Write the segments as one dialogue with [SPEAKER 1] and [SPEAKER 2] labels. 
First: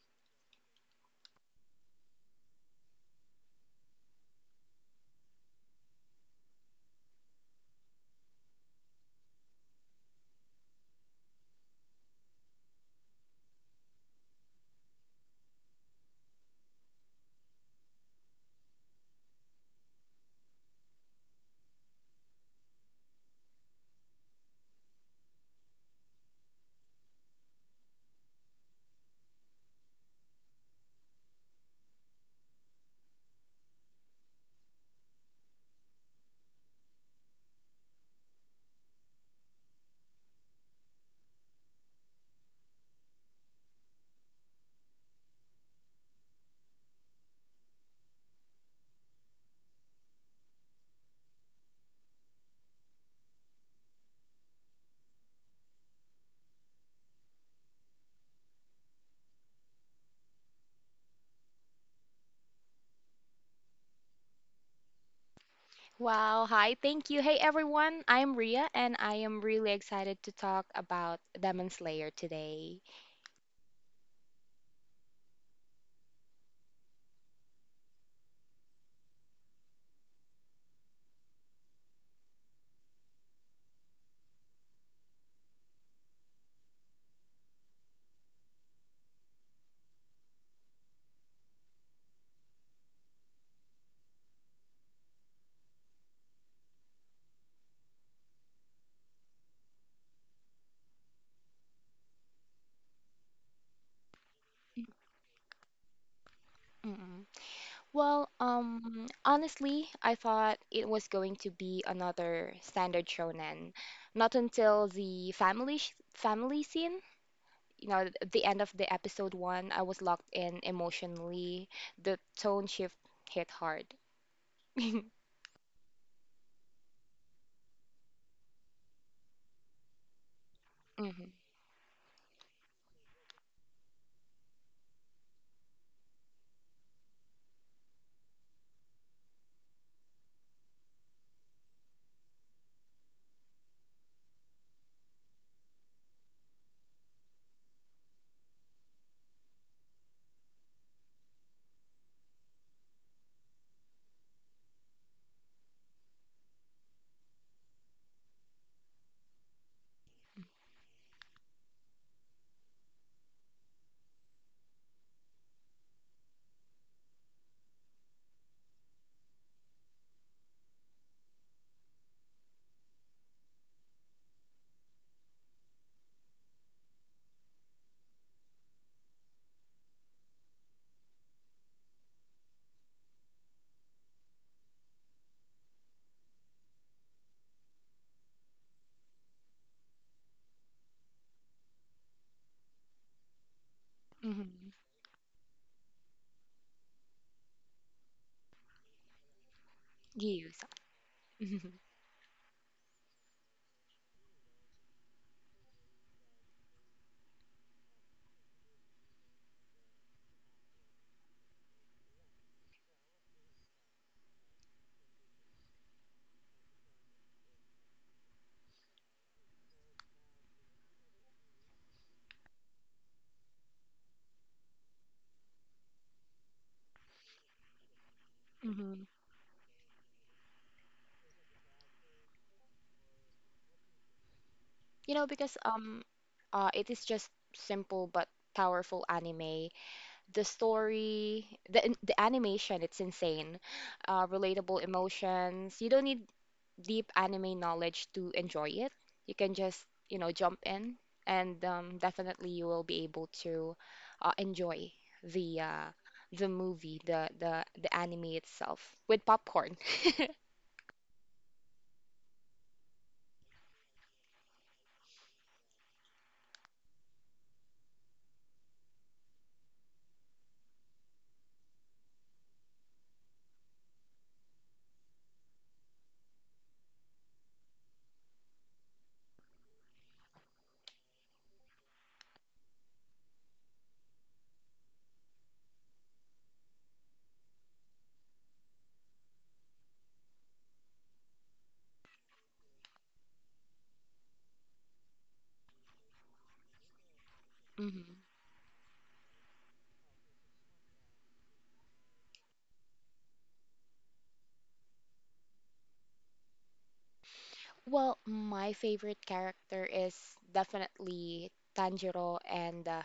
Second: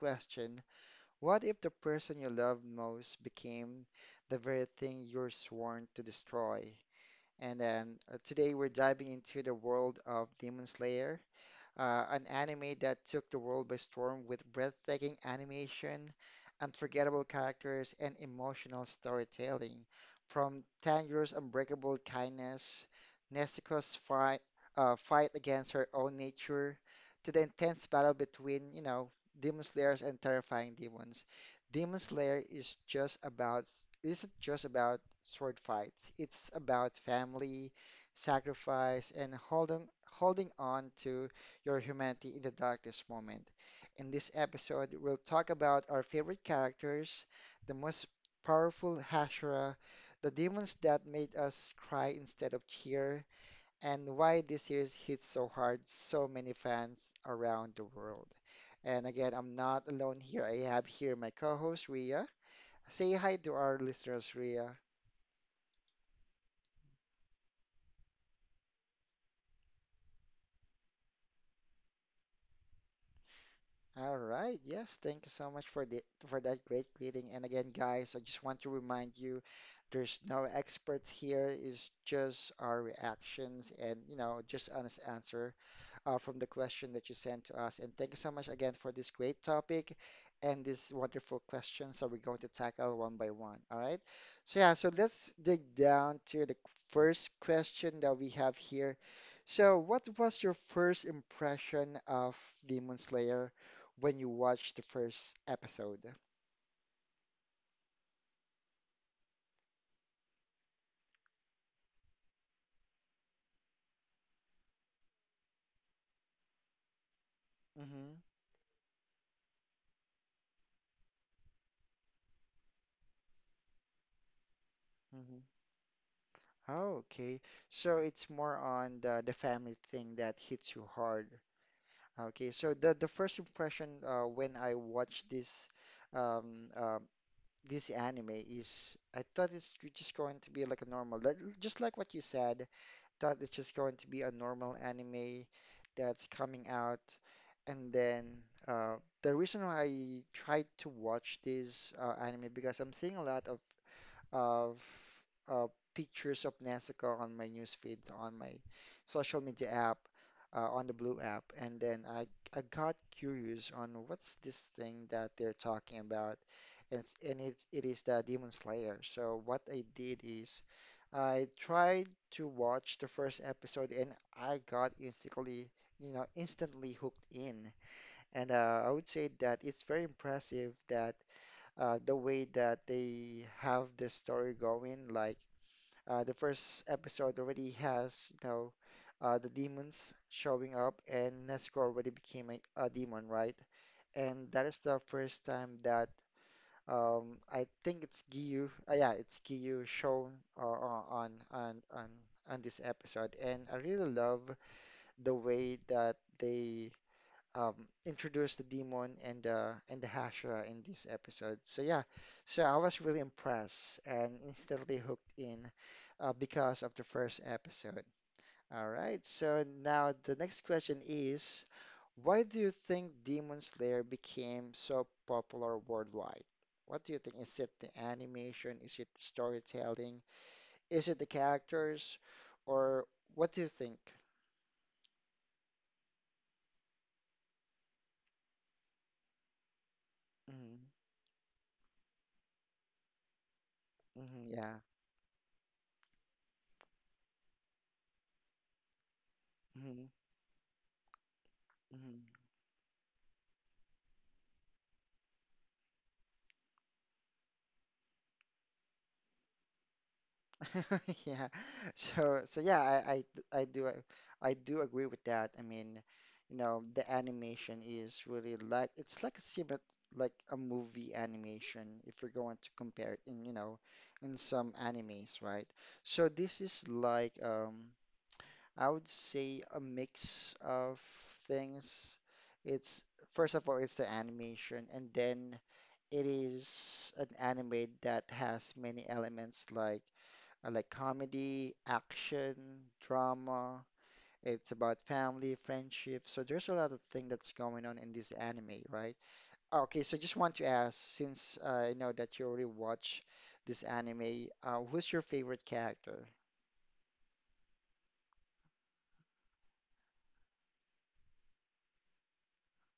[SPEAKER 1] question: What if the person you love most became the very thing you're sworn to destroy? And then Today we're diving into the world of Demon Slayer, an anime that took the world by storm with breathtaking animation, unforgettable characters, and emotional storytelling. From Tanjiro's unbreakable kindness, Nezuko's fight, fight against her own nature, to the intense battle between, you know, demon slayers and terrifying demons. Demon Slayer is just about Isn't just about sword fights. It's about family, sacrifice, and holding on to your humanity in the darkest moment. In this episode, we'll talk about our favorite characters, the most powerful Hashira, the demons that made us cry instead of cheer, and why this series hit so hard so many fans around the world. And again, I'm not alone here. I have here my co-host Ria. Say hi to our listeners, Ria.
[SPEAKER 2] Wow, hi, thank you. Hey everyone, I am Ria and I am really excited to talk about Demon Slayer today.
[SPEAKER 1] All right. Yes, thank you so much for the for that great greeting. And again, guys, I just want to remind you, there's no experts here. It's just our reactions and, you know, just honest answer from the question that you sent to us. And thank you so much again for this great topic and this wonderful question. So we're going to tackle one by one. All right. So let's dig down to the first question that we have here. So what was your first impression of Demon Slayer when you watched the first episode?
[SPEAKER 2] Mm. Honestly, I thought it was going to be another standard shonen. Not until the family scene,
[SPEAKER 1] hmm
[SPEAKER 2] the end of the episode one, I was locked in emotionally. The tone shift hit hard.
[SPEAKER 1] hmm Oh, okay. So it's more on the family thing that hits you
[SPEAKER 2] Mm-hmm.
[SPEAKER 1] hard. Okay, so the first impression when I watched this um, uh, this anime is I thought it's just going to be like a normal, just like what you said, thought it's just going to be a normal anime that's coming out, and then uh, the reason why I tried to watch this anime because I'm seeing a lot of uh, pictures of Nezuko on my newsfeed, on my social media app, on the Blue app, and then I got curious on what's this thing that they're talking about, and it's, and it is the Demon Slayer. So what I did is I tried to watch the first episode, and I got instantly you know instantly hooked in, and I would say that it's very impressive that the way that they have this story going. Like the first episode already has, you know, the demons showing up, and Nezuko already became a demon, right? And that
[SPEAKER 2] Mm-hmm.
[SPEAKER 1] is the first time that I think it's Giyu. Yeah, it's Giyu shown
[SPEAKER 2] Yes.
[SPEAKER 1] uh, uh, on on on on this episode, and I really love the way that they um, introduced the demon and the Hashira in this episode. So yeah, so I was really impressed and instantly hooked in because of the first episode. All right, so now the next question is, why do you think Demon Slayer became so popular worldwide? What do you think? Is it the animation? Is it the storytelling? Is it the characters? Or what do you think?
[SPEAKER 2] Because it is just simple but powerful anime. The
[SPEAKER 1] Mm-hmm.
[SPEAKER 2] story, the animation, it's insane.
[SPEAKER 1] Mm-hmm.
[SPEAKER 2] Relatable
[SPEAKER 1] Yeah.
[SPEAKER 2] emotions. You don't need deep anime knowledge to enjoy it. You can just,
[SPEAKER 1] Mm-hmm.
[SPEAKER 2] you know, jump in and
[SPEAKER 1] Mm-hmm.
[SPEAKER 2] definitely you will be able to enjoy the uh the movie, the anime itself with popcorn.
[SPEAKER 1] Yeah. So yeah, I do I do agree with that. I mean, you know, the animation is really like it's like a similar like a movie animation if you're going to compare it in, you know, in some animes, right? So this is like I would say a mix of things. It's first of all it's the animation and then it is an anime that has many elements like I like comedy, action, drama. It's about family, friendship. So there's a lot of thing that's going on in
[SPEAKER 2] Hmm.
[SPEAKER 1] this anime, right? Okay, so just want to ask, since I know that you already watch this anime, who's your favorite character?
[SPEAKER 2] Well, my favorite character is definitely Tanjiro and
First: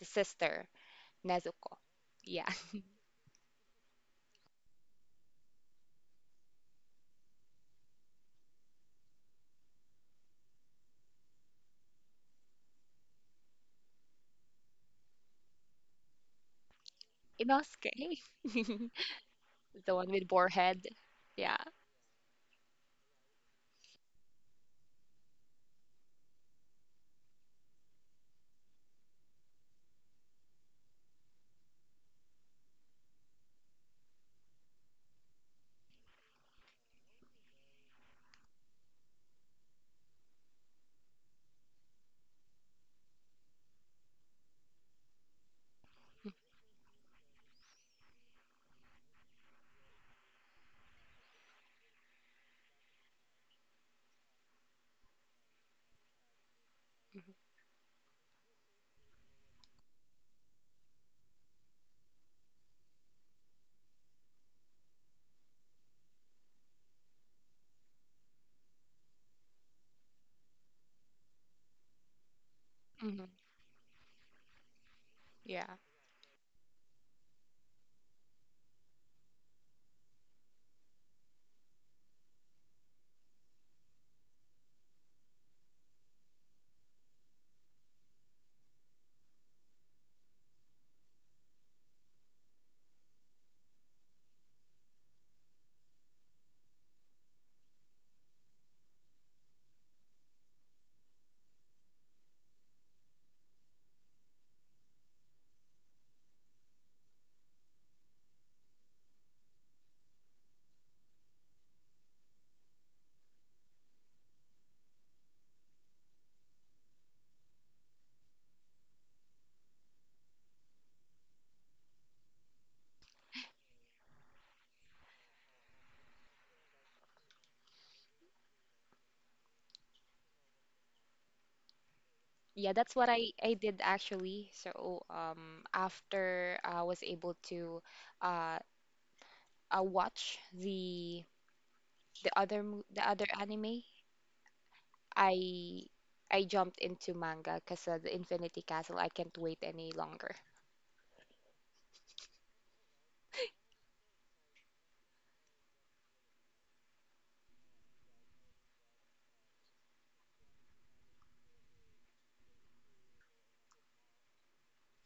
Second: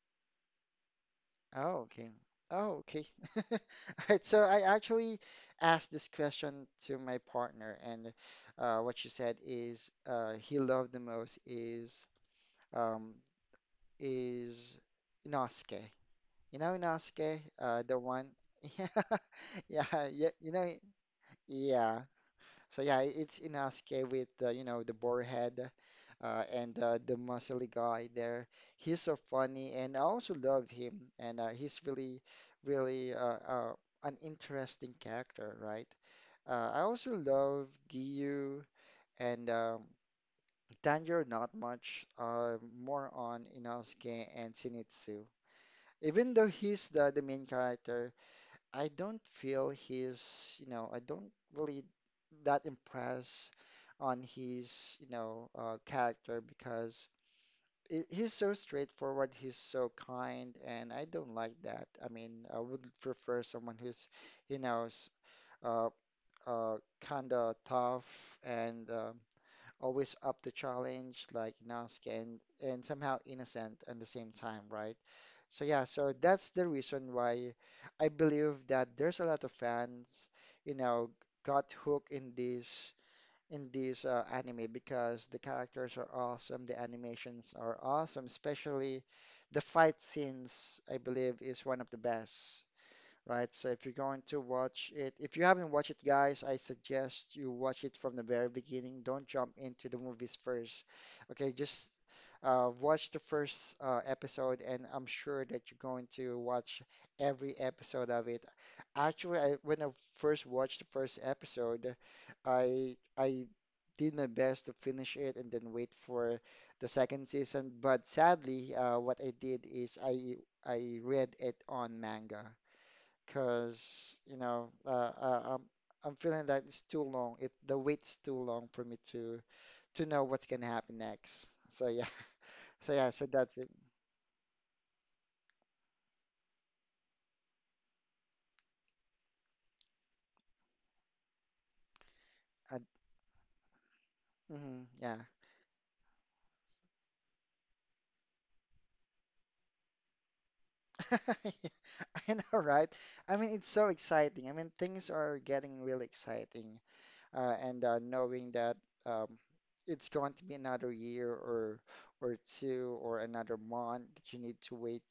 [SPEAKER 2] the sister, Nezuko.
[SPEAKER 1] Oh, okay.
[SPEAKER 2] Yeah.
[SPEAKER 1] Oh, okay. All right. So I actually asked this question to my partner, and what she said is he loved the most is um, is Inosuke. You know, Inosuke, the
[SPEAKER 2] Inosuke.
[SPEAKER 1] one. Yeah,
[SPEAKER 2] The one with
[SPEAKER 1] yeah,
[SPEAKER 2] boar
[SPEAKER 1] you know,
[SPEAKER 2] head. Yeah.
[SPEAKER 1] yeah. So yeah, it's Inosuke with the, you know, the boar head, and the muscly guy there. He's so funny, and I also love him. And he's really, really an interesting character, right? I also love Giyu and Tanjiro not much. More on Inosuke and Shinichi even though he's the main character, I don't feel he's, you know, I don't really that impressed on his, you know, character because he's so straightforward, he's so kind, and I don't like that. I mean, I would prefer someone who's, you know, uh, kind of tough and always up to challenge, like Inosuke, and somehow
[SPEAKER 2] Hmm.
[SPEAKER 1] innocent at the same time, right? So
[SPEAKER 2] Yeah.
[SPEAKER 1] yeah, so that's the reason why I believe that there's a lot of fans, you know, got hooked in this anime because the characters are awesome, the animations are awesome, especially the fight scenes, I believe, is one of the best, right? So if you're going to watch it, if you haven't watched it, guys, I suggest you watch it from the very beginning. Don't jump into the movies first. Okay, just watch the first episode, and I'm sure that you're going to watch every episode of it. Actually, when I first watched the first episode, I did my best to finish it and then wait for the second season. But sadly, what I did is I read it on manga because you know uh, I'm I'm feeling that it's too long. It The wait's too long for me to know what's gonna happen next. So yeah,
[SPEAKER 2] Yeah,
[SPEAKER 1] so
[SPEAKER 2] that's
[SPEAKER 1] yeah,
[SPEAKER 2] what
[SPEAKER 1] so
[SPEAKER 2] I,
[SPEAKER 1] that's
[SPEAKER 2] I
[SPEAKER 1] it.
[SPEAKER 2] did actually. So, after I was able to uh, watch
[SPEAKER 1] I,
[SPEAKER 2] the other anime,
[SPEAKER 1] mhm, yeah,
[SPEAKER 2] I I jumped into manga because the Infinity Castle, I can't wait any longer.
[SPEAKER 1] I know, right? I mean, it's so exciting. I mean, things are getting really exciting. And Knowing that um, it's going to be another year or two or another month that you need to wait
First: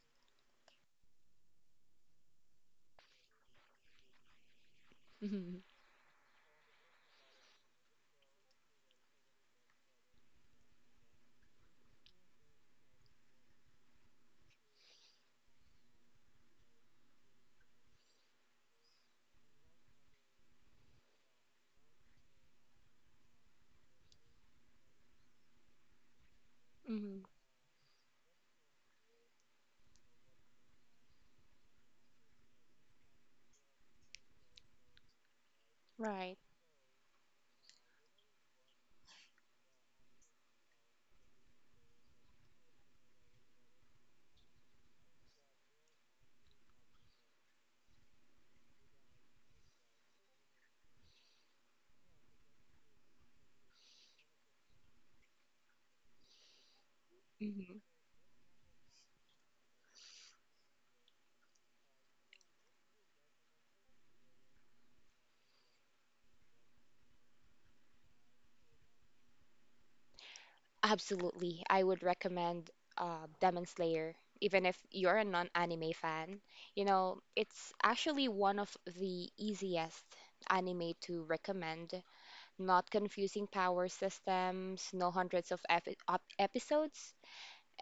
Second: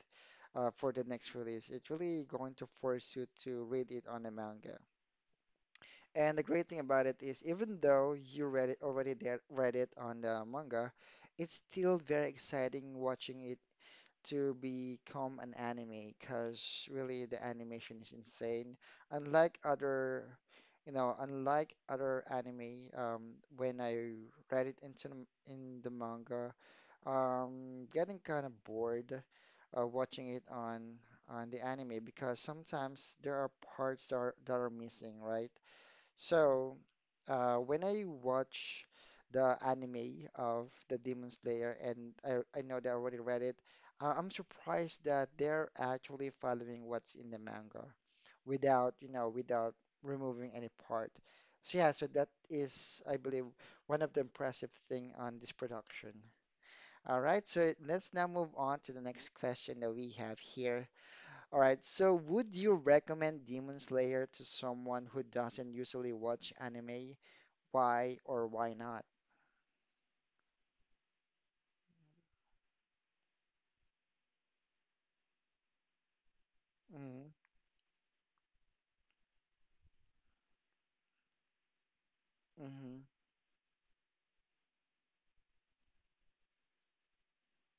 [SPEAKER 1] for the next release. It's really going to force you to read it on the manga. And the great thing about it is, even though you read it already there, read it on the manga, it's still very exciting watching it to become an anime because really the animation is insane. Unlike other, you know, unlike other anime, when I read it into in the manga,
[SPEAKER 2] Mhm.
[SPEAKER 1] getting kind of bored watching it on the anime because sometimes there are parts that are missing, right?
[SPEAKER 2] Right.
[SPEAKER 1] So, when I watch the anime of the Demon Slayer, and I know that I already read it, I'm surprised that they're actually following what's in the manga without, you know, without removing any part. So yeah, so that is, I believe, one of the impressive thing on this production. All right, so
[SPEAKER 2] Mhm.
[SPEAKER 1] let's now move on to the next question that we have here. All right, so would you recommend Demon Slayer to someone who doesn't usually watch anime? Why or why not.
[SPEAKER 2] Absolutely. I would recommend Demon Slayer, even if you're a non-anime fan. You know,
[SPEAKER 1] Mm,
[SPEAKER 2] it's actually one of the easiest anime to recommend.
[SPEAKER 1] hmm
[SPEAKER 2] Not
[SPEAKER 1] mm,
[SPEAKER 2] confusing power systems, no hundreds of episodes.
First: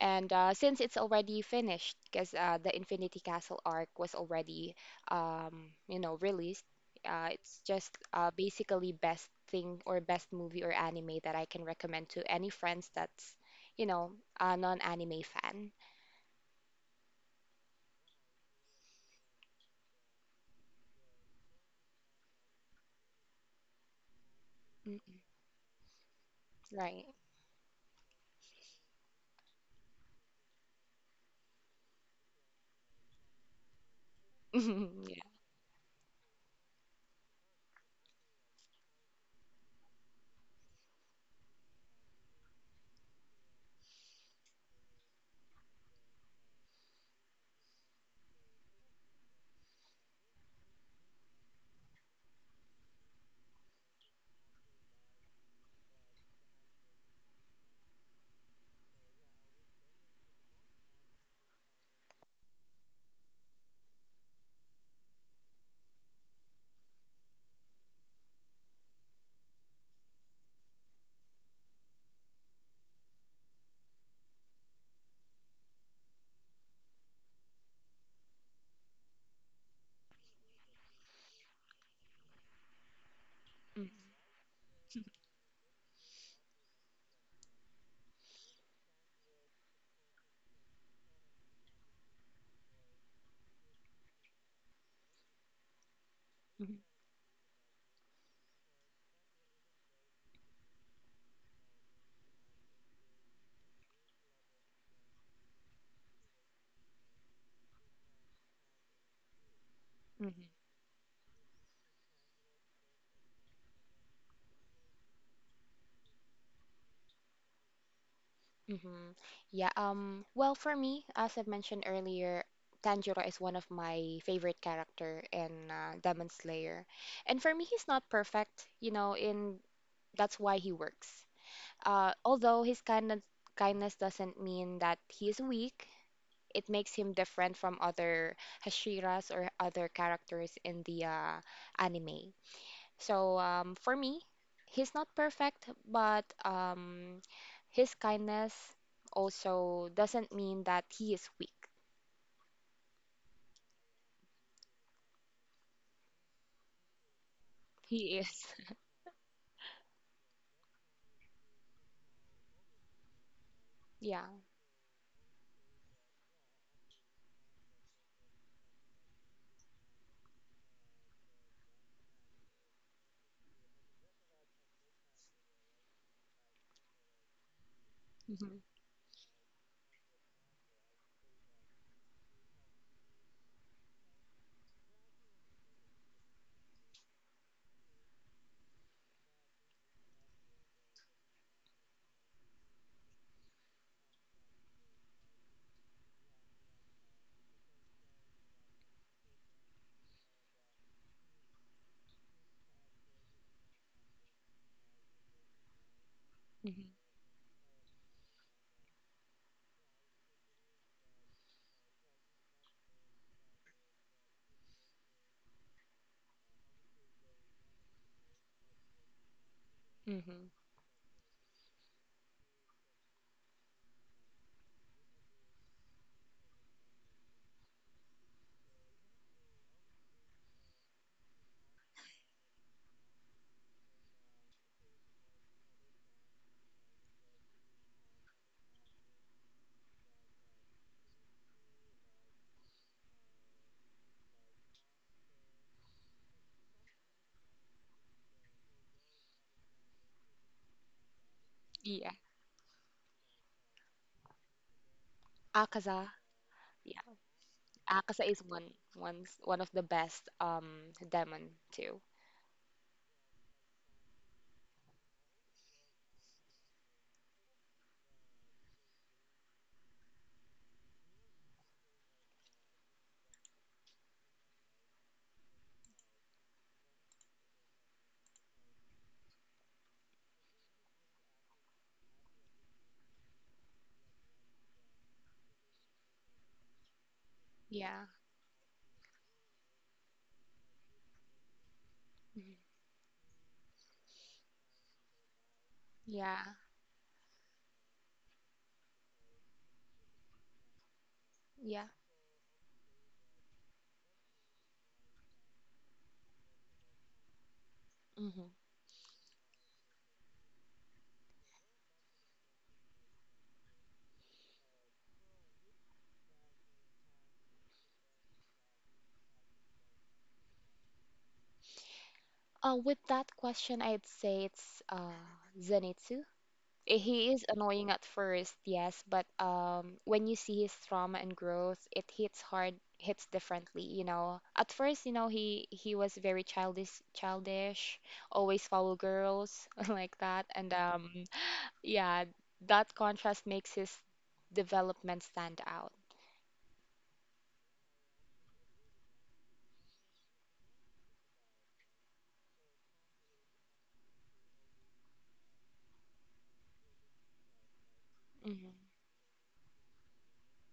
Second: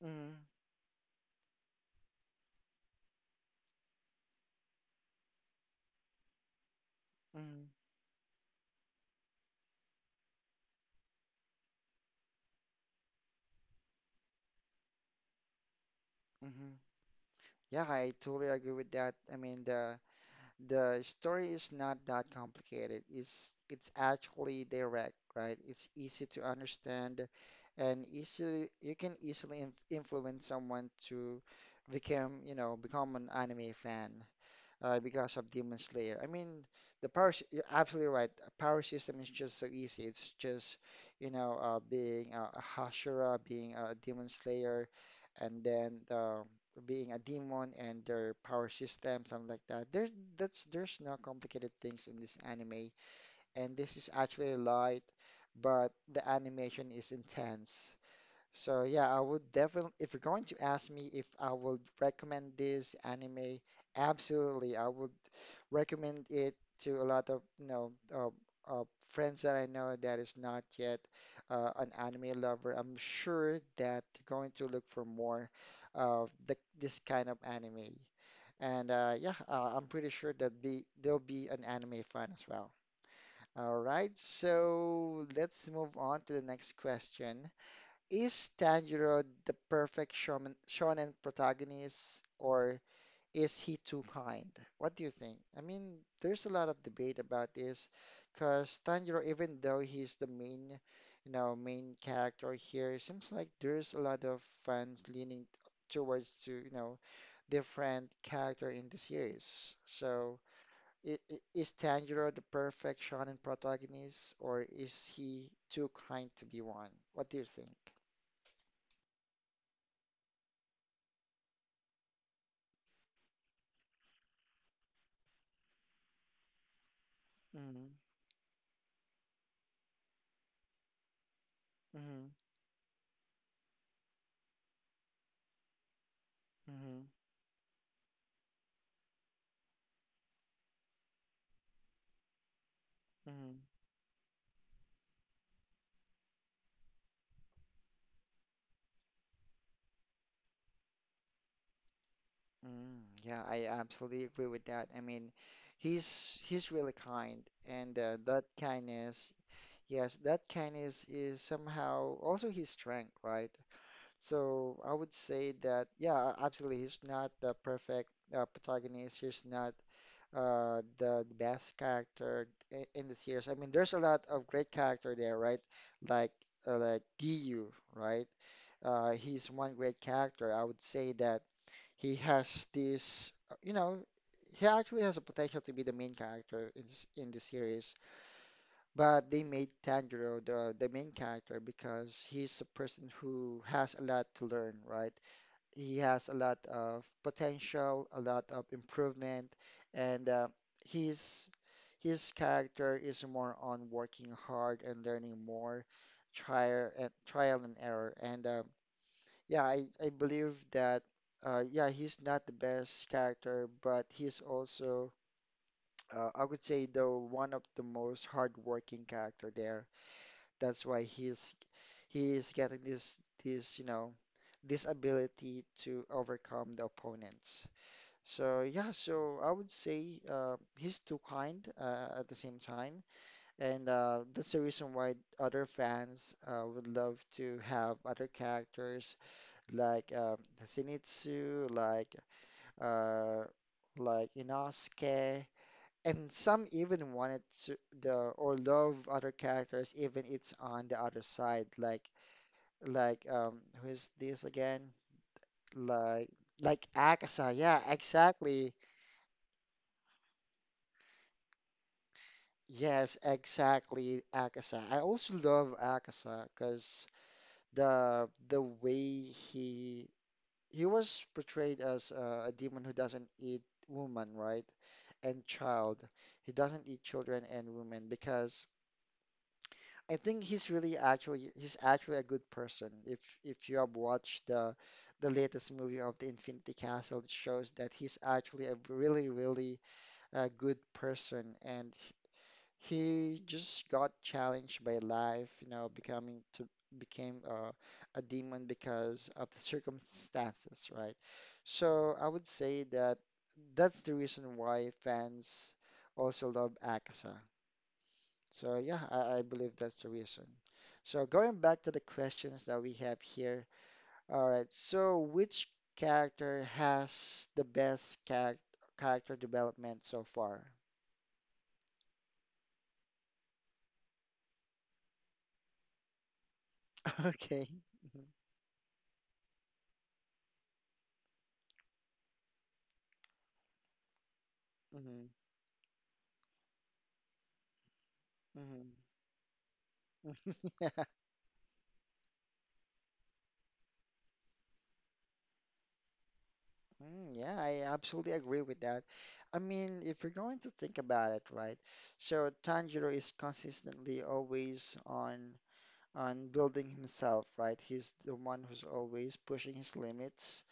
[SPEAKER 1] hmm mm,
[SPEAKER 2] since it's already finished, because the Infinity Castle arc was already, you know, released,
[SPEAKER 1] hmm
[SPEAKER 2] it's
[SPEAKER 1] mm,
[SPEAKER 2] just basically best thing or best movie or anime that I can recommend to any friends that's, you know, a non-anime fan.
[SPEAKER 1] mm. Yeah, I totally agree with that. I mean, the story is not that complicated. It's actually direct,
[SPEAKER 2] Mm.
[SPEAKER 1] right? It's easy to
[SPEAKER 2] Right.
[SPEAKER 1] understand, and easily you can easily influence someone to become, you know, become an anime fan because
[SPEAKER 2] Yeah.
[SPEAKER 1] of Demon Slayer. I mean, you're absolutely right. A power system is just so easy. It's just, you know, being a Hashira, being a Demon Slayer, and then being a demon and their power system, something like that. There's no complicated things in this anime, and this is actually light, but the animation is intense. So yeah, I would definitely, if you're going to ask me if I would recommend this anime, absolutely. I would recommend it to a lot of you know uh, friends that I know that is not yet an anime lover. I'm sure that they're going to look for more of this kind of anime. And I'm pretty sure that be there'll be an anime fan as well. All
[SPEAKER 2] Mm-hmm.
[SPEAKER 1] right, so let's move on to the next question. Is Tanjiro the perfect shonen protagonist, or is he too kind? What do you think? I mean, there's a lot of
[SPEAKER 2] Mm-hmm.
[SPEAKER 1] debate about this because Tanjiro, even though he's the main, you know, main character here, it seems like there's a lot of fans leaning towards to, you know, different character in the series. So
[SPEAKER 2] Mm-hmm.
[SPEAKER 1] is Tanjiro the perfect shonen protagonist or is he too kind to be one? What do you think?
[SPEAKER 2] Mm-hmm. Yeah, well, for me, as I've mentioned earlier, Tanjiro is one of my favorite character in Demon Slayer. And for me,
[SPEAKER 1] Mm-hmm.
[SPEAKER 2] he's not perfect, you know, in that's why he works.
[SPEAKER 1] Mm-hmm.
[SPEAKER 2] Although his kindness doesn't mean that he is weak, it makes
[SPEAKER 1] Mm-hmm.
[SPEAKER 2] him different from other Hashiras or other characters in the anime. So for me, he's not perfect, but his kindness also doesn't mean that he is weak.
[SPEAKER 1] Mm, yeah, I absolutely agree with that. I mean, he's really kind, and
[SPEAKER 2] He is.
[SPEAKER 1] that kindness, yes, that kindness is somehow also his strength, right?
[SPEAKER 2] Yeah.
[SPEAKER 1] So I would say that, yeah, absolutely, he's not the perfect protagonist. He's not the best character in the series. I mean, there's a lot of great character there, right? Like like Giyu, right?
[SPEAKER 2] Hmm.
[SPEAKER 1] He's one great character. I would say that. He has this, he actually has a potential to be the main character in the series, but they made Tanjiro the main character because he's a person who has a lot to learn, right? He has a lot of potential, a lot of improvement, and his character is more on working hard and learning more,
[SPEAKER 2] Hmm.
[SPEAKER 1] trial and trial and error, and yeah, I believe that yeah, he's not the best character, but he's also I would say the one of the most hardworking character there.
[SPEAKER 2] Hmm.
[SPEAKER 1] That's why he's getting this this you know this ability to overcome the opponents. So yeah, so I would say he's too kind at the same time, and that's the reason why other fans would love to have other characters like Zenitsu, uh, like Inosuke, and some even wanted to the or love other characters even it's on the other side, like,
[SPEAKER 2] Yeah.
[SPEAKER 1] like um who is this again?
[SPEAKER 2] Akaza.
[SPEAKER 1] Like like
[SPEAKER 2] Yeah.
[SPEAKER 1] Akasa, yeah,
[SPEAKER 2] Akaza is one
[SPEAKER 1] exactly.
[SPEAKER 2] one's one of the best demon too.
[SPEAKER 1] Yes, exactly, Akasa. I also love Akasa because the way he was portrayed as a demon who doesn't eat woman, right? And child. He doesn't eat children and women because I think he's actually a good person. If you have watched the latest movie of the Infinity Castle, it shows that
[SPEAKER 2] Yeah.
[SPEAKER 1] he's actually a really really good person and
[SPEAKER 2] Mhm.
[SPEAKER 1] he just got challenged by life, becoming
[SPEAKER 2] Yeah.
[SPEAKER 1] to became a demon because of the circumstances, right?
[SPEAKER 2] Yeah.
[SPEAKER 1] So I would say that that's the reason why fans also love Akaza.
[SPEAKER 2] Hmm.
[SPEAKER 1] So yeah, I believe that's the reason. So going back to the questions that we have here. All right, so which character has the best character development so far?
[SPEAKER 2] With that question, I'd say it's Zenitsu. He is
[SPEAKER 1] Okay.
[SPEAKER 2] annoying at first, yes, but when you see his trauma and growth, it hits hard, hits differently, you know. At first, you know,
[SPEAKER 1] Hmm.
[SPEAKER 2] he was very childish, always
[SPEAKER 1] Hmm.
[SPEAKER 2] follow girls like that, and
[SPEAKER 1] Yeah.
[SPEAKER 2] yeah, that contrast makes his development stand out.
[SPEAKER 1] Mm, yeah, I absolutely agree with that. I mean, if you're going to think about it, right? So Tanjiro is consistently always on building himself, right? He's the one
[SPEAKER 2] Hmm.
[SPEAKER 1] who's always pushing his limits.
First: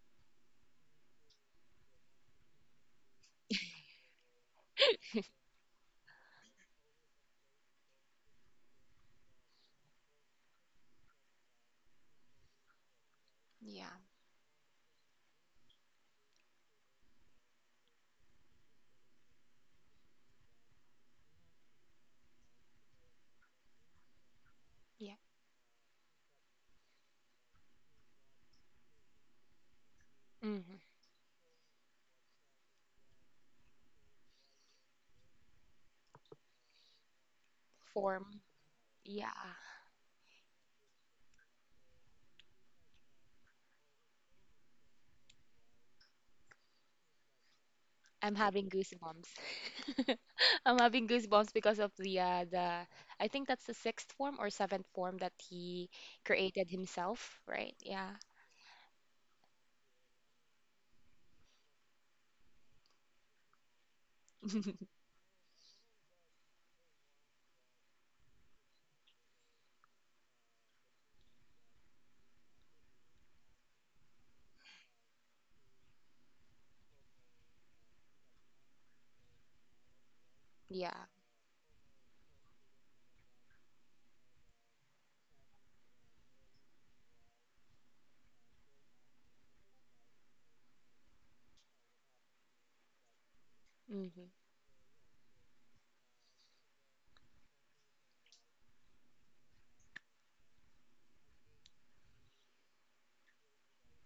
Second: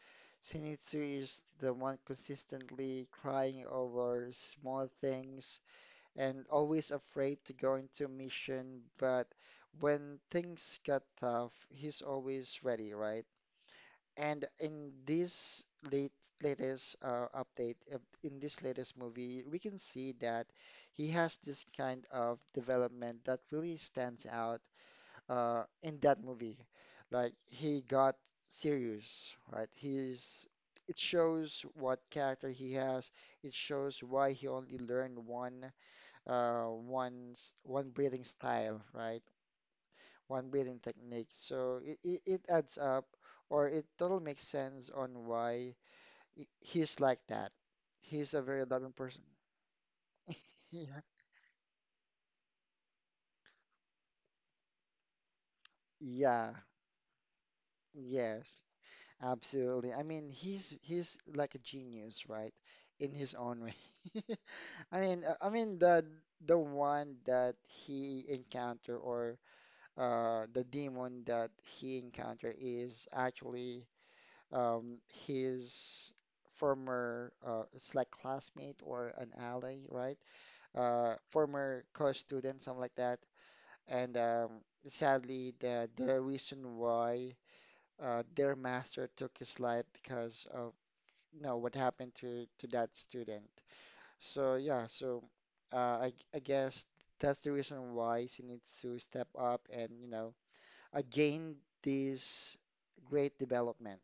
[SPEAKER 1] Shinichi is the one consistently crying over small things and always afraid to go into mission, but when things get tough, he's always ready, right?
[SPEAKER 2] Yeah,
[SPEAKER 1] And in this late latest update, in this latest movie, we can see that he has this kind of development that really stands out
[SPEAKER 2] yeah.
[SPEAKER 1] in that movie. Like he got serious, right? He's
[SPEAKER 2] Hmm.
[SPEAKER 1] It shows what character he has. It shows why he only learned one one breathing
[SPEAKER 2] Form,
[SPEAKER 1] style, right?
[SPEAKER 2] yeah.
[SPEAKER 1] One breathing technique. So it adds up or it totally makes sense on why he's like that.
[SPEAKER 2] I'm
[SPEAKER 1] He's a very
[SPEAKER 2] having
[SPEAKER 1] loving person.
[SPEAKER 2] goosebumps. I'm
[SPEAKER 1] Yeah.
[SPEAKER 2] having goosebumps because of the I think that's the sixth form or seventh form that he
[SPEAKER 1] Yeah.
[SPEAKER 2] created himself, right? Yeah.
[SPEAKER 1] Yes. Absolutely. I mean, he's like a genius, right? In his own way. I mean, uh, I mean the one that he encounter or the demon that he encounter is actually um, his former, it's like classmate or an ally, right?
[SPEAKER 2] Yeah.
[SPEAKER 1] Former co-student, something like that. And sadly, the reason why their master took his life because of you know what happened to that student.
[SPEAKER 2] Hmm.
[SPEAKER 1] So yeah, so I guess that's the reason why she needs to step up and again this great development.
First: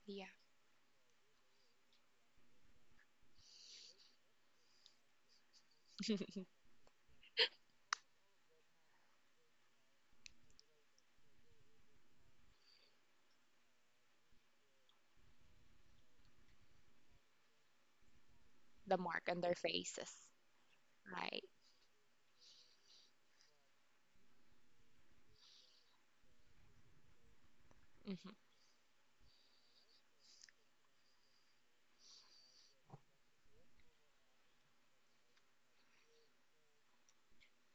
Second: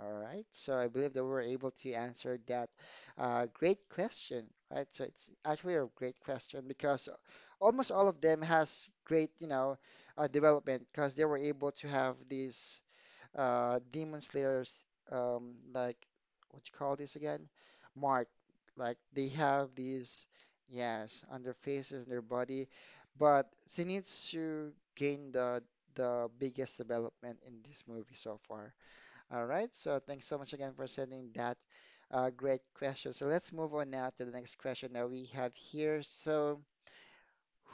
[SPEAKER 1] All
[SPEAKER 2] Yeah.
[SPEAKER 1] right, so I believe that we were able to answer that great question, right? So it's actually a great question because almost all of them has great, development because they were able to have these demon slayers, like what you call this again? Mark.
[SPEAKER 2] The
[SPEAKER 1] Like
[SPEAKER 2] mark
[SPEAKER 1] they
[SPEAKER 2] on their
[SPEAKER 1] have
[SPEAKER 2] faces,
[SPEAKER 1] these, yes,
[SPEAKER 2] right?
[SPEAKER 1] on their faces and their body, but Zenitsu gained the biggest development in this movie
[SPEAKER 2] Hmm.
[SPEAKER 1] so far. All right, so thanks so much again for sending that great question. So let's move on now to the next question that we have here. So,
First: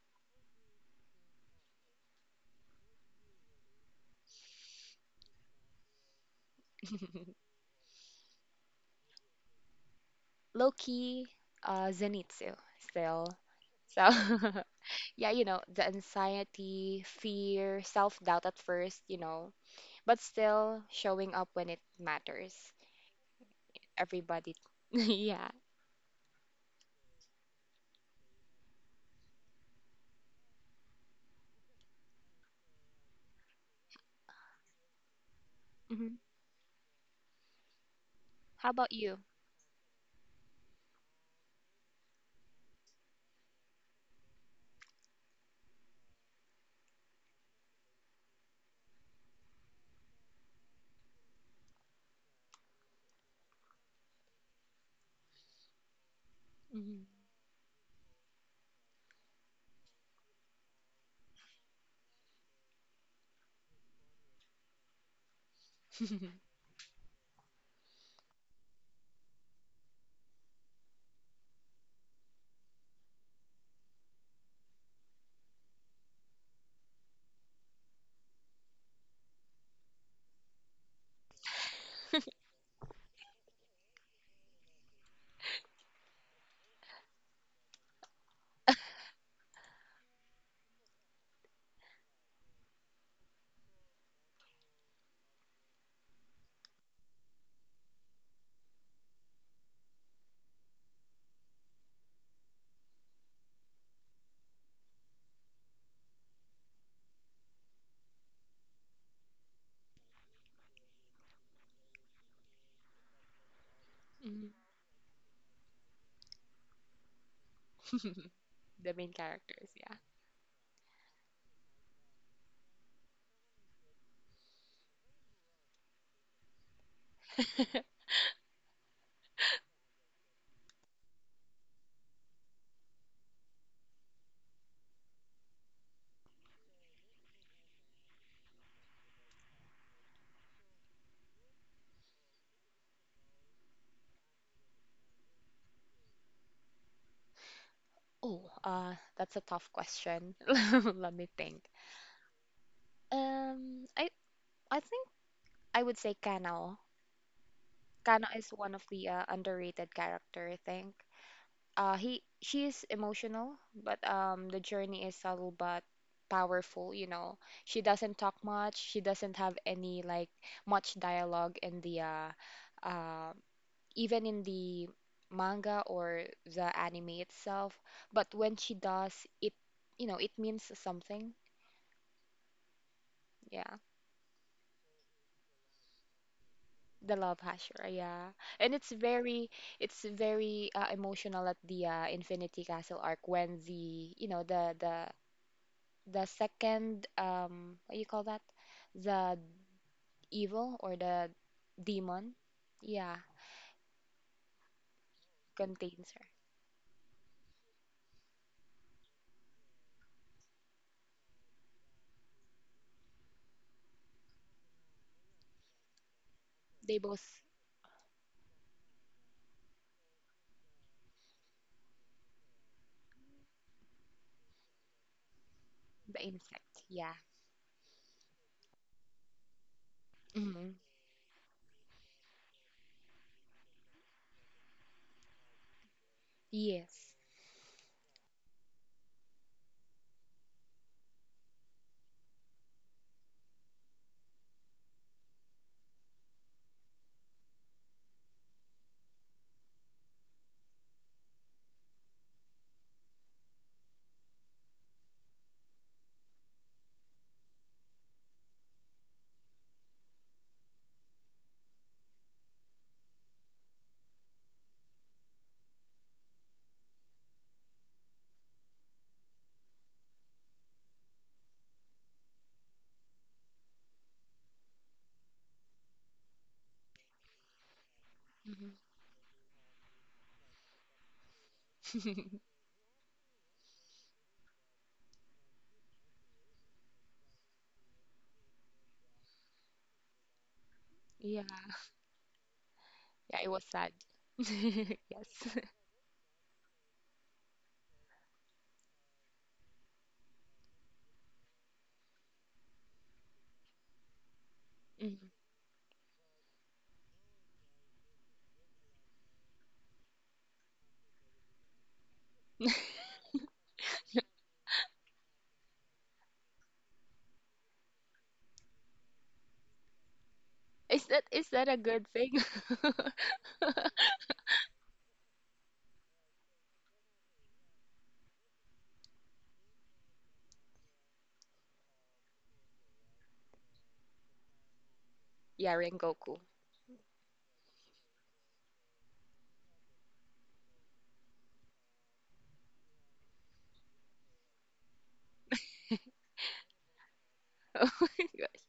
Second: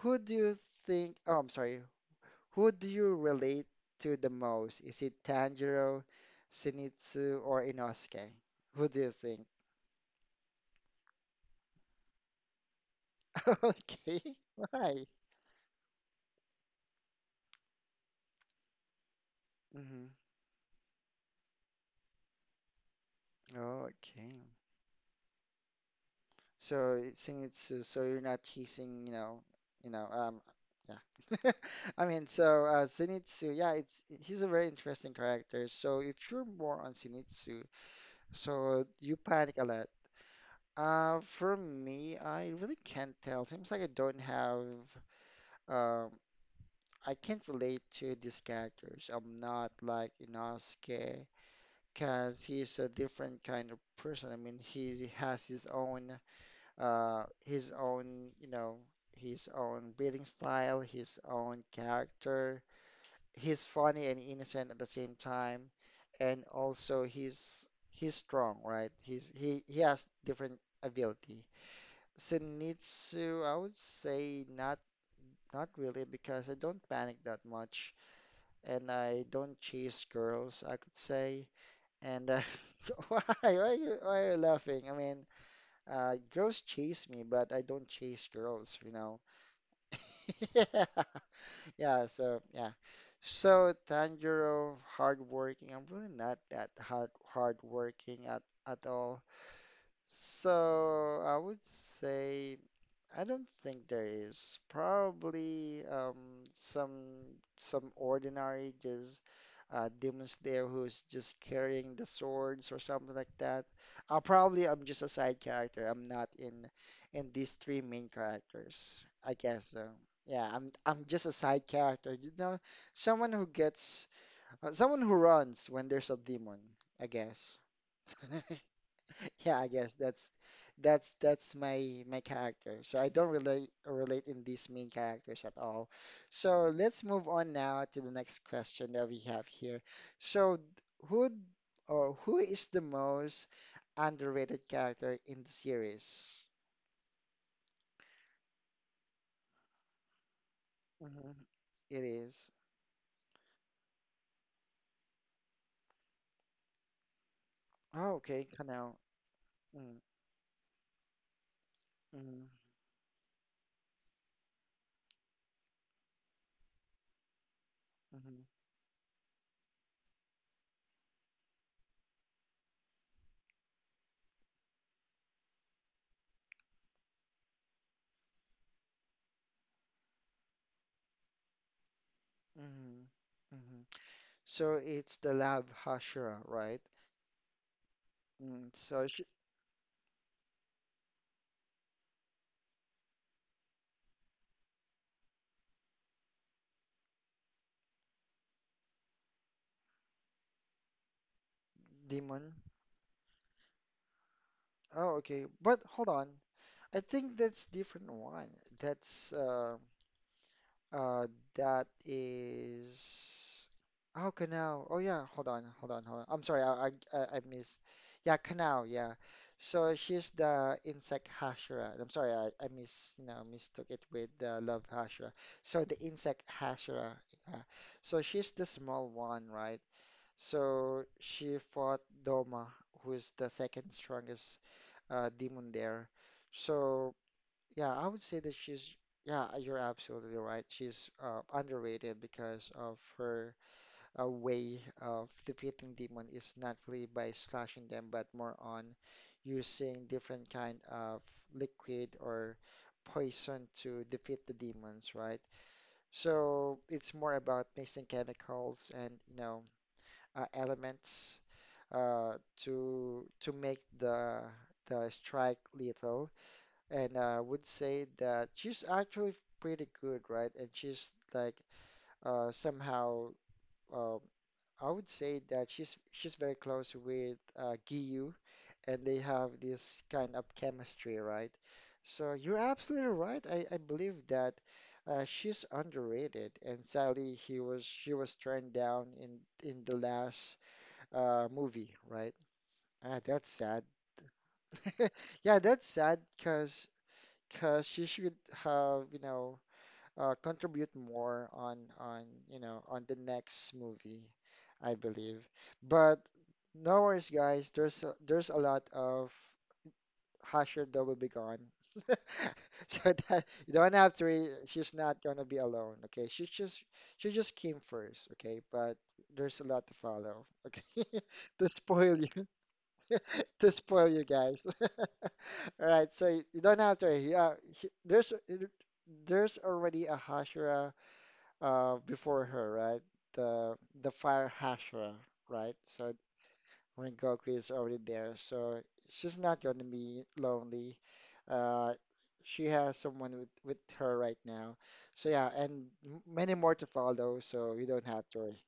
[SPEAKER 1] who do you think? Oh, I'm sorry. Who do you relate to the most? Is it Tanjiro, Zenitsu, or Inosuke? Who do you think?
[SPEAKER 2] Loki, Zenitsu still. So,
[SPEAKER 1] Okay, why?
[SPEAKER 2] yeah, you know, the anxiety, fear, self-doubt at first, you know,
[SPEAKER 1] Hmm.
[SPEAKER 2] but still showing up when it matters.
[SPEAKER 1] Okay.
[SPEAKER 2] Everybody. Yeah.
[SPEAKER 1] So it's saying so you're not chasing, you know, um, yeah. I mean, so Zenitsu, yeah, it's he's a very interesting character. So if
[SPEAKER 2] Hmm.
[SPEAKER 1] you're more on Zenitsu,
[SPEAKER 2] How
[SPEAKER 1] so
[SPEAKER 2] about
[SPEAKER 1] you
[SPEAKER 2] you?
[SPEAKER 1] panic a lot. For me, I really can't tell. Seems like I don't have, um, I can't relate to these characters. I'm not like Inosuke, because he's a different kind of person. I mean, he has
[SPEAKER 2] Hmm.
[SPEAKER 1] his own, you know, his own building style, his own character. He's funny and innocent at the same time, and also he's strong, right? He has different ability. Zenitsu, I would say not really because I don't panic that much and I don't chase girls, I could say. And why are you laughing? I mean, girls chase me, but I don't chase girls. Yeah, yeah. So yeah, so Tanjiro, hardworking. I'm really not that hardworking at all. So I would say I don't think there is. Probably some some ordinary just demons there who's just carrying the swords or something like that. Probably I'm just a side character. I'm not in these three main
[SPEAKER 2] The
[SPEAKER 1] characters.
[SPEAKER 2] main
[SPEAKER 1] I guess
[SPEAKER 2] characters,
[SPEAKER 1] so.
[SPEAKER 2] yeah.
[SPEAKER 1] Yeah, I'm just a side character. You know, someone who gets someone who runs when there's a demon, I guess. Yeah, I guess that's my character. So I don't relate in these main characters at all. So let's move on now to the next question that we have here. So d- who d- or who is the most underrated character in the series?
[SPEAKER 2] Oh, that's a tough question. Let me
[SPEAKER 1] Mhm.
[SPEAKER 2] think.
[SPEAKER 1] It is.
[SPEAKER 2] Um, I I think I would say Kanao.
[SPEAKER 1] Oh,
[SPEAKER 2] Kanao
[SPEAKER 1] okay,
[SPEAKER 2] is one of
[SPEAKER 1] Canal.
[SPEAKER 2] the underrated
[SPEAKER 1] Mm,
[SPEAKER 2] character, I think. He
[SPEAKER 1] mm,
[SPEAKER 2] She is emotional, but the journey is subtle but powerful. You know, she doesn't talk
[SPEAKER 1] mm,
[SPEAKER 2] much. She doesn't have any like much dialogue in the um even in the manga or the anime itself. But when she does, it, you know, it means something.
[SPEAKER 1] mm,
[SPEAKER 2] Yeah.
[SPEAKER 1] mm. So it's the Lab Hashira, right?
[SPEAKER 2] The love Hashira, yeah.
[SPEAKER 1] Mm,
[SPEAKER 2] And it's
[SPEAKER 1] so sh
[SPEAKER 2] very it's very uh, emotional at the Infinity Castle arc when the, you know, the second what you call that? The evil or the demon,
[SPEAKER 1] Demon.
[SPEAKER 2] yeah,
[SPEAKER 1] Oh, okay. But hold
[SPEAKER 2] contains her.
[SPEAKER 1] on. I think that's different one. That's uh uh that is oh, canal. Oh yeah, hold on, hold on, hold on. I'm sorry, I I
[SPEAKER 2] They
[SPEAKER 1] I I
[SPEAKER 2] both
[SPEAKER 1] missed. Yeah, canal. Yeah. So she's the insect Hashira. I'm sorry, I miss you know mistook it with the love Hashira. So the
[SPEAKER 2] the
[SPEAKER 1] insect
[SPEAKER 2] insect,
[SPEAKER 1] Hashira.
[SPEAKER 2] yeah.
[SPEAKER 1] Yeah. So she's the small one, right?
[SPEAKER 2] Hmm.
[SPEAKER 1] So she fought Doma, who's the second strongest demon there. So.
[SPEAKER 2] Yes.
[SPEAKER 1] Yeah, I would say that she's, yeah, you're absolutely right. She's underrated because of her way of defeating demon is not really by slashing them, but more on using different kind of liquid or poison to defeat the demons, right? So it's more about mixing chemicals and elements to make the strike lethal and I would say that she's actually pretty good, right? And she's like somehow um, I would say that she's very close with Giyu, and they have this kind of chemistry, right? So
[SPEAKER 2] Hmm.
[SPEAKER 1] you're absolutely right. I believe that she's underrated, and sadly, he was she was turned down in the last
[SPEAKER 2] Yeah.
[SPEAKER 1] movie, right? Ah,
[SPEAKER 2] Yeah, it
[SPEAKER 1] that's
[SPEAKER 2] was
[SPEAKER 1] sad.
[SPEAKER 2] sad. Yes.
[SPEAKER 1] Yeah, that's sad because she should have, contribute more on on the next movie, I
[SPEAKER 2] Mhm.
[SPEAKER 1] believe. But no worries, guys. There's a lot of Hasher that will be gone, so that you don't have to. Re she's not gonna be alone. Okay, she just came first. Okay, but there's a lot to follow. Okay,
[SPEAKER 2] Is that
[SPEAKER 1] to
[SPEAKER 2] a
[SPEAKER 1] spoil
[SPEAKER 2] good
[SPEAKER 1] you,
[SPEAKER 2] thing?
[SPEAKER 1] to spoil you guys. All right, so you don't have to. Yeah, there's already a Hashira before her, right? The the fire Hashira, right?
[SPEAKER 2] Yeah,
[SPEAKER 1] So
[SPEAKER 2] Rengoku.
[SPEAKER 1] Rengoku is already there, so she's not gonna be lonely. Uh, she has someone with her right now. So yeah, and many more to follow, so you
[SPEAKER 2] Oh
[SPEAKER 1] don't
[SPEAKER 2] my
[SPEAKER 1] have to
[SPEAKER 2] God.
[SPEAKER 1] worry.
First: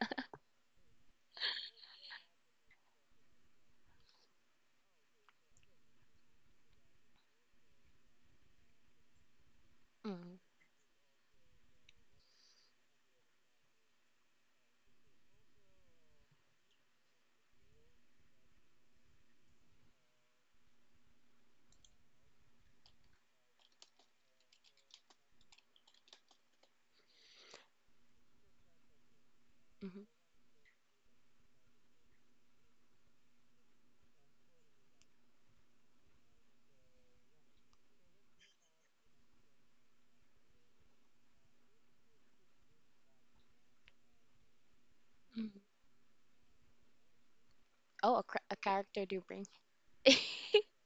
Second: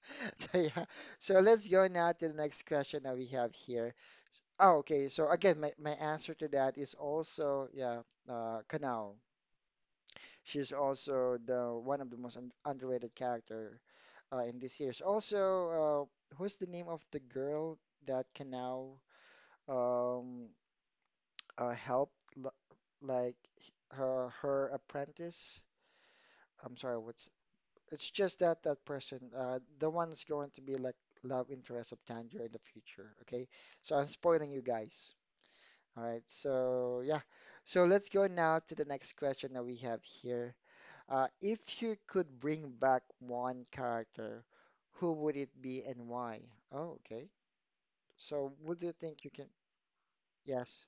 [SPEAKER 1] So yeah, so let's go now to the next question that we have here. Oh, okay. So again, my answer to that is also yeah, Kanao.
[SPEAKER 2] Mm,
[SPEAKER 1] She's also the one of the most un underrated character in this series. Also, who's the name of the girl that can now um, help l- like her apprentice? I'm sorry, what's it's just that person, the
[SPEAKER 2] mhm,
[SPEAKER 1] one that's going to be like love interest of Tanjiro in the future. Okay, so I'm spoiling you guys. All right, so yeah, so let's go now to the next question that we have here. If you could bring back one character, who would it
[SPEAKER 2] mhm.
[SPEAKER 1] be and why? Oh, okay. So,
[SPEAKER 2] A
[SPEAKER 1] would you
[SPEAKER 2] character do
[SPEAKER 1] think you can?
[SPEAKER 2] bring.
[SPEAKER 1] Yes.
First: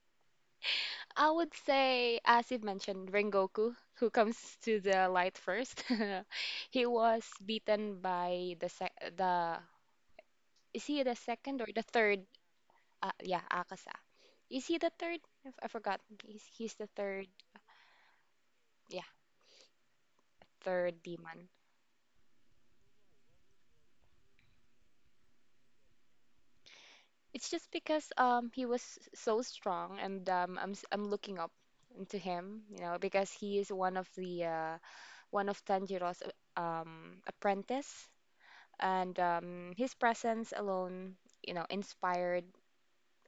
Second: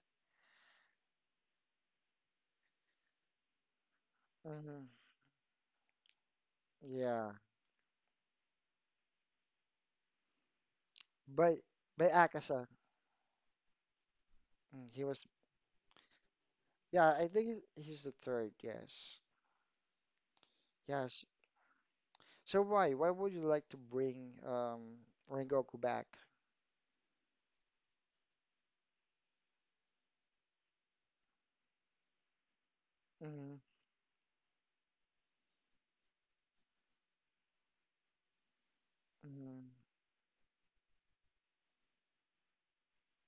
[SPEAKER 2] I would say, as you mentioned, Rengoku, who comes to
[SPEAKER 1] Hmm.
[SPEAKER 2] the light first. He was
[SPEAKER 1] Yeah.
[SPEAKER 2] beaten by the sec the is he the second
[SPEAKER 1] But
[SPEAKER 2] or the third?
[SPEAKER 1] Akasa,
[SPEAKER 2] Yeah, Akasa. Is he
[SPEAKER 1] mm,
[SPEAKER 2] the
[SPEAKER 1] he
[SPEAKER 2] third?
[SPEAKER 1] was.
[SPEAKER 2] I forgot. He's the
[SPEAKER 1] Yeah,
[SPEAKER 2] third.
[SPEAKER 1] I think he's the third.
[SPEAKER 2] Yeah,
[SPEAKER 1] Yes.
[SPEAKER 2] third
[SPEAKER 1] Yes.
[SPEAKER 2] demon.
[SPEAKER 1] So why? Why would you like to bring Rengoku back?
[SPEAKER 2] It's just because he was so strong and I'm looking up into him, you know, because
[SPEAKER 1] Mm-hmm.
[SPEAKER 2] he is one of the one of Tanjiro's apprentice and
[SPEAKER 1] Mm-hmm.
[SPEAKER 2] his presence alone, you know, inspired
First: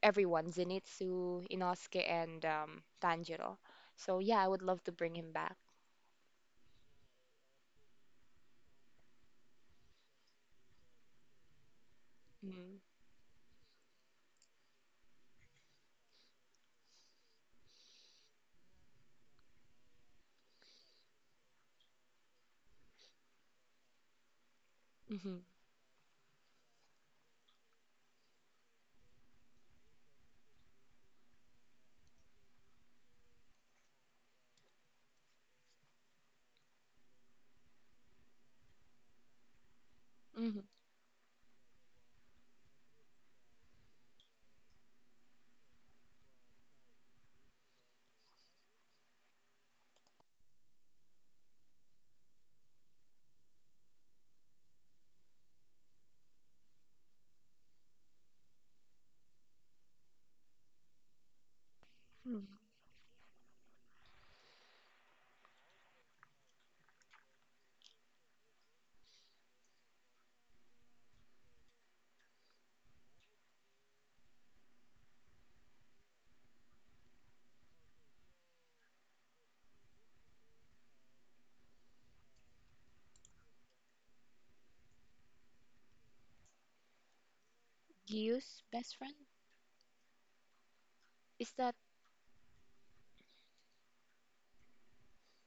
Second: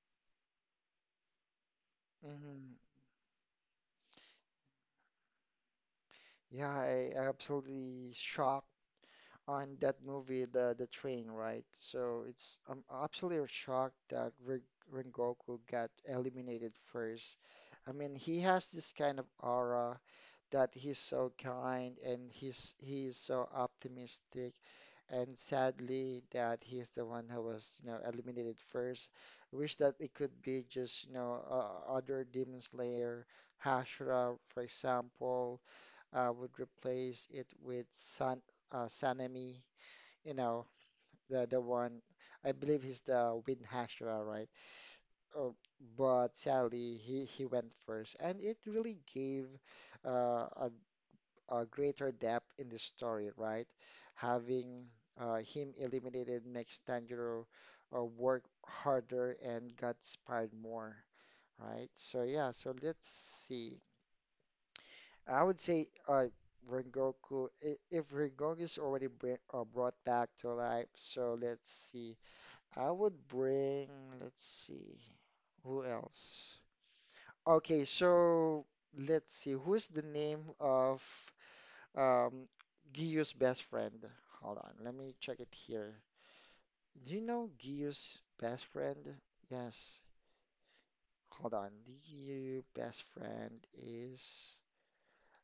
[SPEAKER 2] everyone, Zenitsu, Inosuke and Tanjiro. So yeah, I would love to bring him back.
[SPEAKER 1] Yeah, I absolutely shocked on that movie, the train, right? So it's
[SPEAKER 2] Mm.
[SPEAKER 1] I'm absolutely shocked that Rengoku got eliminated first. I mean, he has this kind of aura that he's so kind and he's so optimistic, and
[SPEAKER 2] Mhm.
[SPEAKER 1] sadly that he's the one who was, you know, eliminated first. I wish that it could be just, you know, other Demon Slayer, Hashira, for example, would replace it with Sanemi, you
[SPEAKER 2] Mhm.
[SPEAKER 1] know, the one I believe he's the Wind Hashira, right? Oh, but sadly, he went first, and it really gave uh, a a greater depth in the story, right? Having him eliminated makes Tanjiro work harder and got inspired more, right? So
[SPEAKER 2] Hmm.
[SPEAKER 1] yeah, so let's see. I would say Rengoku, if Rengoku is already br brought back to life, so let's see, I would bring, let's see, who else? Okay, so let's see, who's the name of um, Giyu's best friend? Hold on, let me check it here. Do you know Giyu's
[SPEAKER 2] Gyu's
[SPEAKER 1] best
[SPEAKER 2] best friend?
[SPEAKER 1] friend? Yes.
[SPEAKER 2] Is
[SPEAKER 1] Hold on,
[SPEAKER 2] that
[SPEAKER 1] Giyu best friend is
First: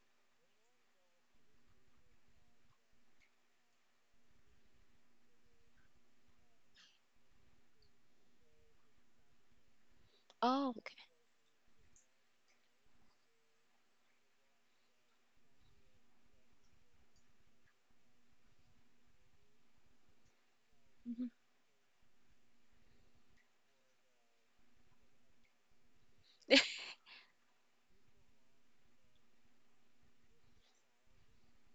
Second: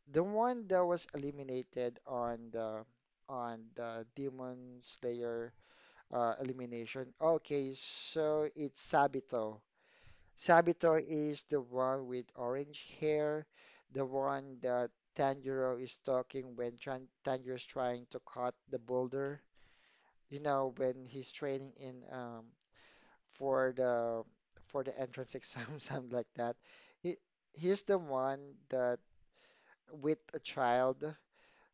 [SPEAKER 1] the one that was eliminated on the Demon Slayer elimination. Okay, so it's Sabito.
[SPEAKER 2] Oh, okay.
[SPEAKER 1] Sabito is the one with orange hair, the one that Tanjiro is talking when tran Tanjiro is trying to cut the boulder. You know, when he's training in for the entrance exam, something like that. He he's the one that with a child.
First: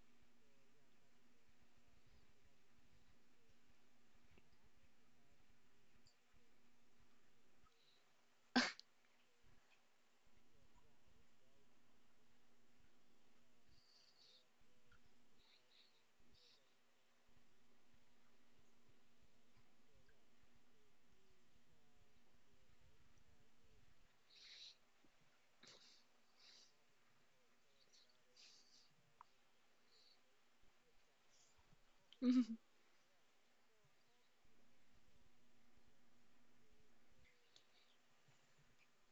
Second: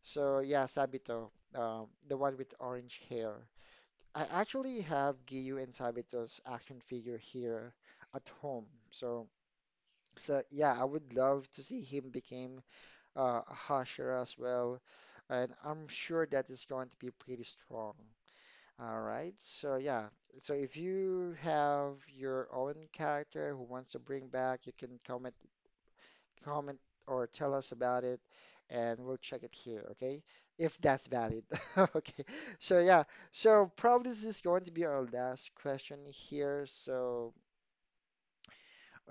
[SPEAKER 1] So yeah, Sabito, the one with orange hair. I actually have Giyu and Sabito's action figure here at home. So. So yeah, I would love to see him became a Hashira as well, and I'm sure that is going to be pretty strong. All right, so yeah, so if you have your own character who wants to bring back, you can comment or tell us about it, and we'll check it here, okay? If that's valid, okay.
[SPEAKER 2] Mhm.
[SPEAKER 1] So yeah, so probably this is going to be our last question here. So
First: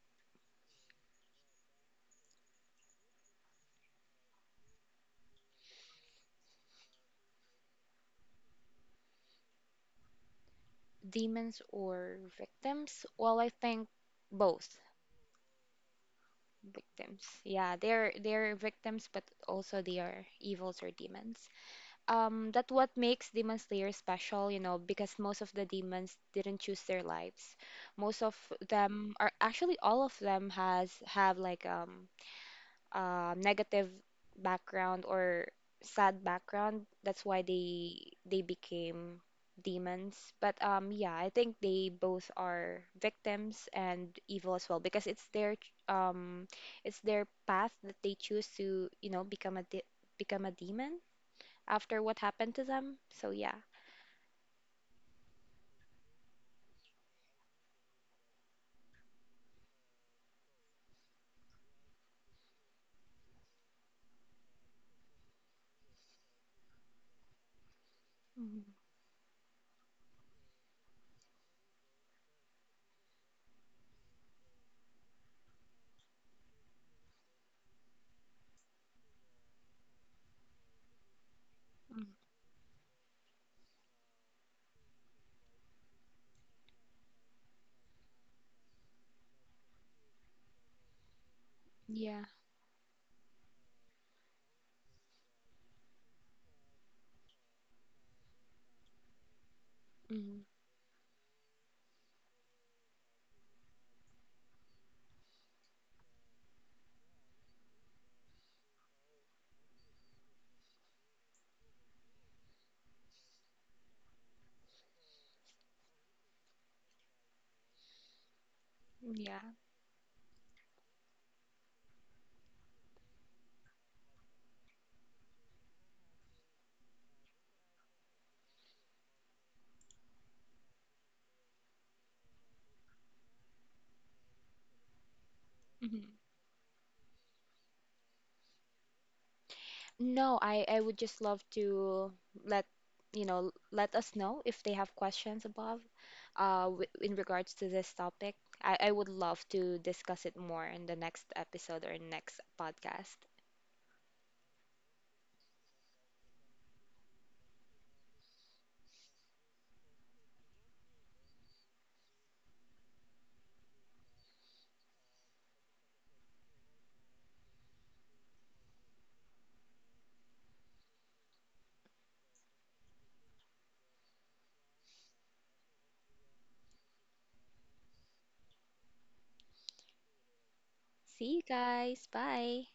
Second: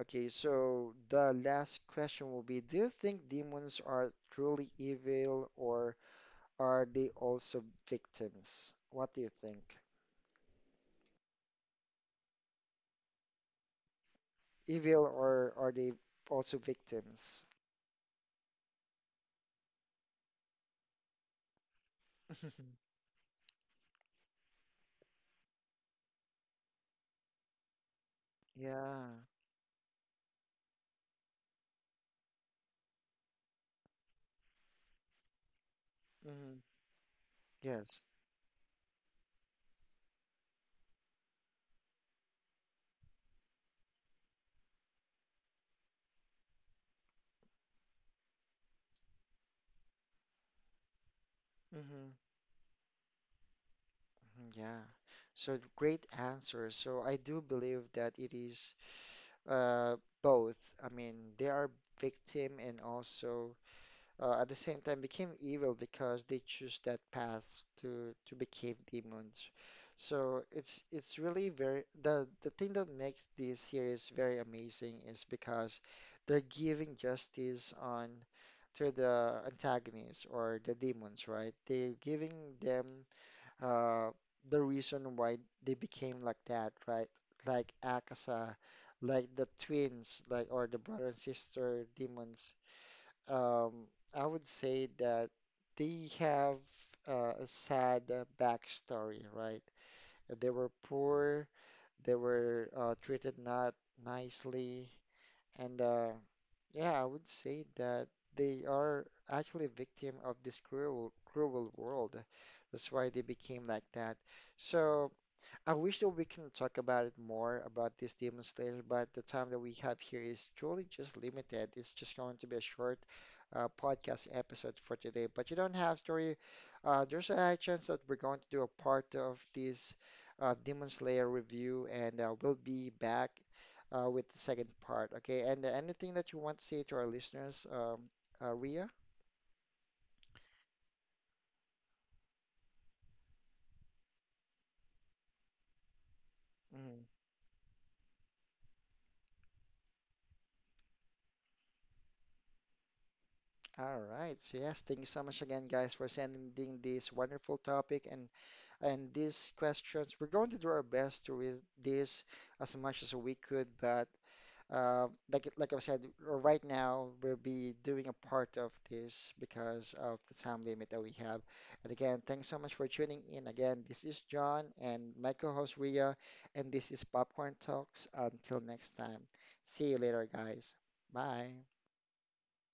[SPEAKER 1] okay, so the last question will be, do you think demons are truly evil or are they also victims? What do you think?
[SPEAKER 2] Demons or victims? Well, I think both
[SPEAKER 1] Evil or are they also
[SPEAKER 2] victims.
[SPEAKER 1] victims?
[SPEAKER 2] Yeah, they're victims, but also they are evils or demons. That what makes Demon Slayer special, you know, because most of the demons didn't choose their lives. Most of
[SPEAKER 1] Yeah.
[SPEAKER 2] them are actually all of them has have like negative background or sad
[SPEAKER 1] Hmm.
[SPEAKER 2] background. That's why
[SPEAKER 1] Yes.
[SPEAKER 2] they became demons. But yeah, I think they both are victims and evil as well because it's their path that they choose to, you know, become a demon after
[SPEAKER 1] Hmm.
[SPEAKER 2] what happened to them. So yeah.
[SPEAKER 1] Yeah. So great answer. So I do believe that it is uh both. I mean, they are victim and also at the same time became evil because they choose that path to
[SPEAKER 2] Mhm.
[SPEAKER 1] become demons. So it's really very the thing that makes this series very amazing is because they're giving justice on to the antagonists or the demons, right? They're
[SPEAKER 2] Mm.
[SPEAKER 1] giving them uh the reason why they became like that, right? Like Akasa, like the twins, like or the brother and sister
[SPEAKER 2] Yeah.
[SPEAKER 1] demons, um, I would say that they have a sad backstory, right?
[SPEAKER 2] Mhm.
[SPEAKER 1] They were poor, they were treated not nicely, and yeah, I would say that they are actually a victim of this cruel, cruel world. That's why they became like that. So I wish that we can talk about it more about this Demon Slayer, but the time
[SPEAKER 2] Yeah.
[SPEAKER 1] that we have here is truly just limited. It's just going to be a short podcast episode for today. But you don't have story. There's a high chance that we're going to do a part of this Demon Slayer review, and we'll be back with the second part. Okay, and anything
[SPEAKER 2] Mhm.
[SPEAKER 1] that you want to say to our listeners, Ria?
[SPEAKER 2] No, I would just love to let you know let us know if they have questions above w in regards to this topic. I would love to discuss it more in the next episode or next podcast.
[SPEAKER 1] All right. So yes, thank you so much again, guys, for sending this wonderful topic and these questions. We're going to do our best to read this as much as we could, but like I said, right now we'll be doing a part of this because of the time limit that we have. And again, thanks so much for tuning in. Again, this is John and my co-host Ria, and this is Popcorn Talks. Until next time, see you later, guys.
[SPEAKER 2] See you
[SPEAKER 1] Bye.
[SPEAKER 2] guys. Bye.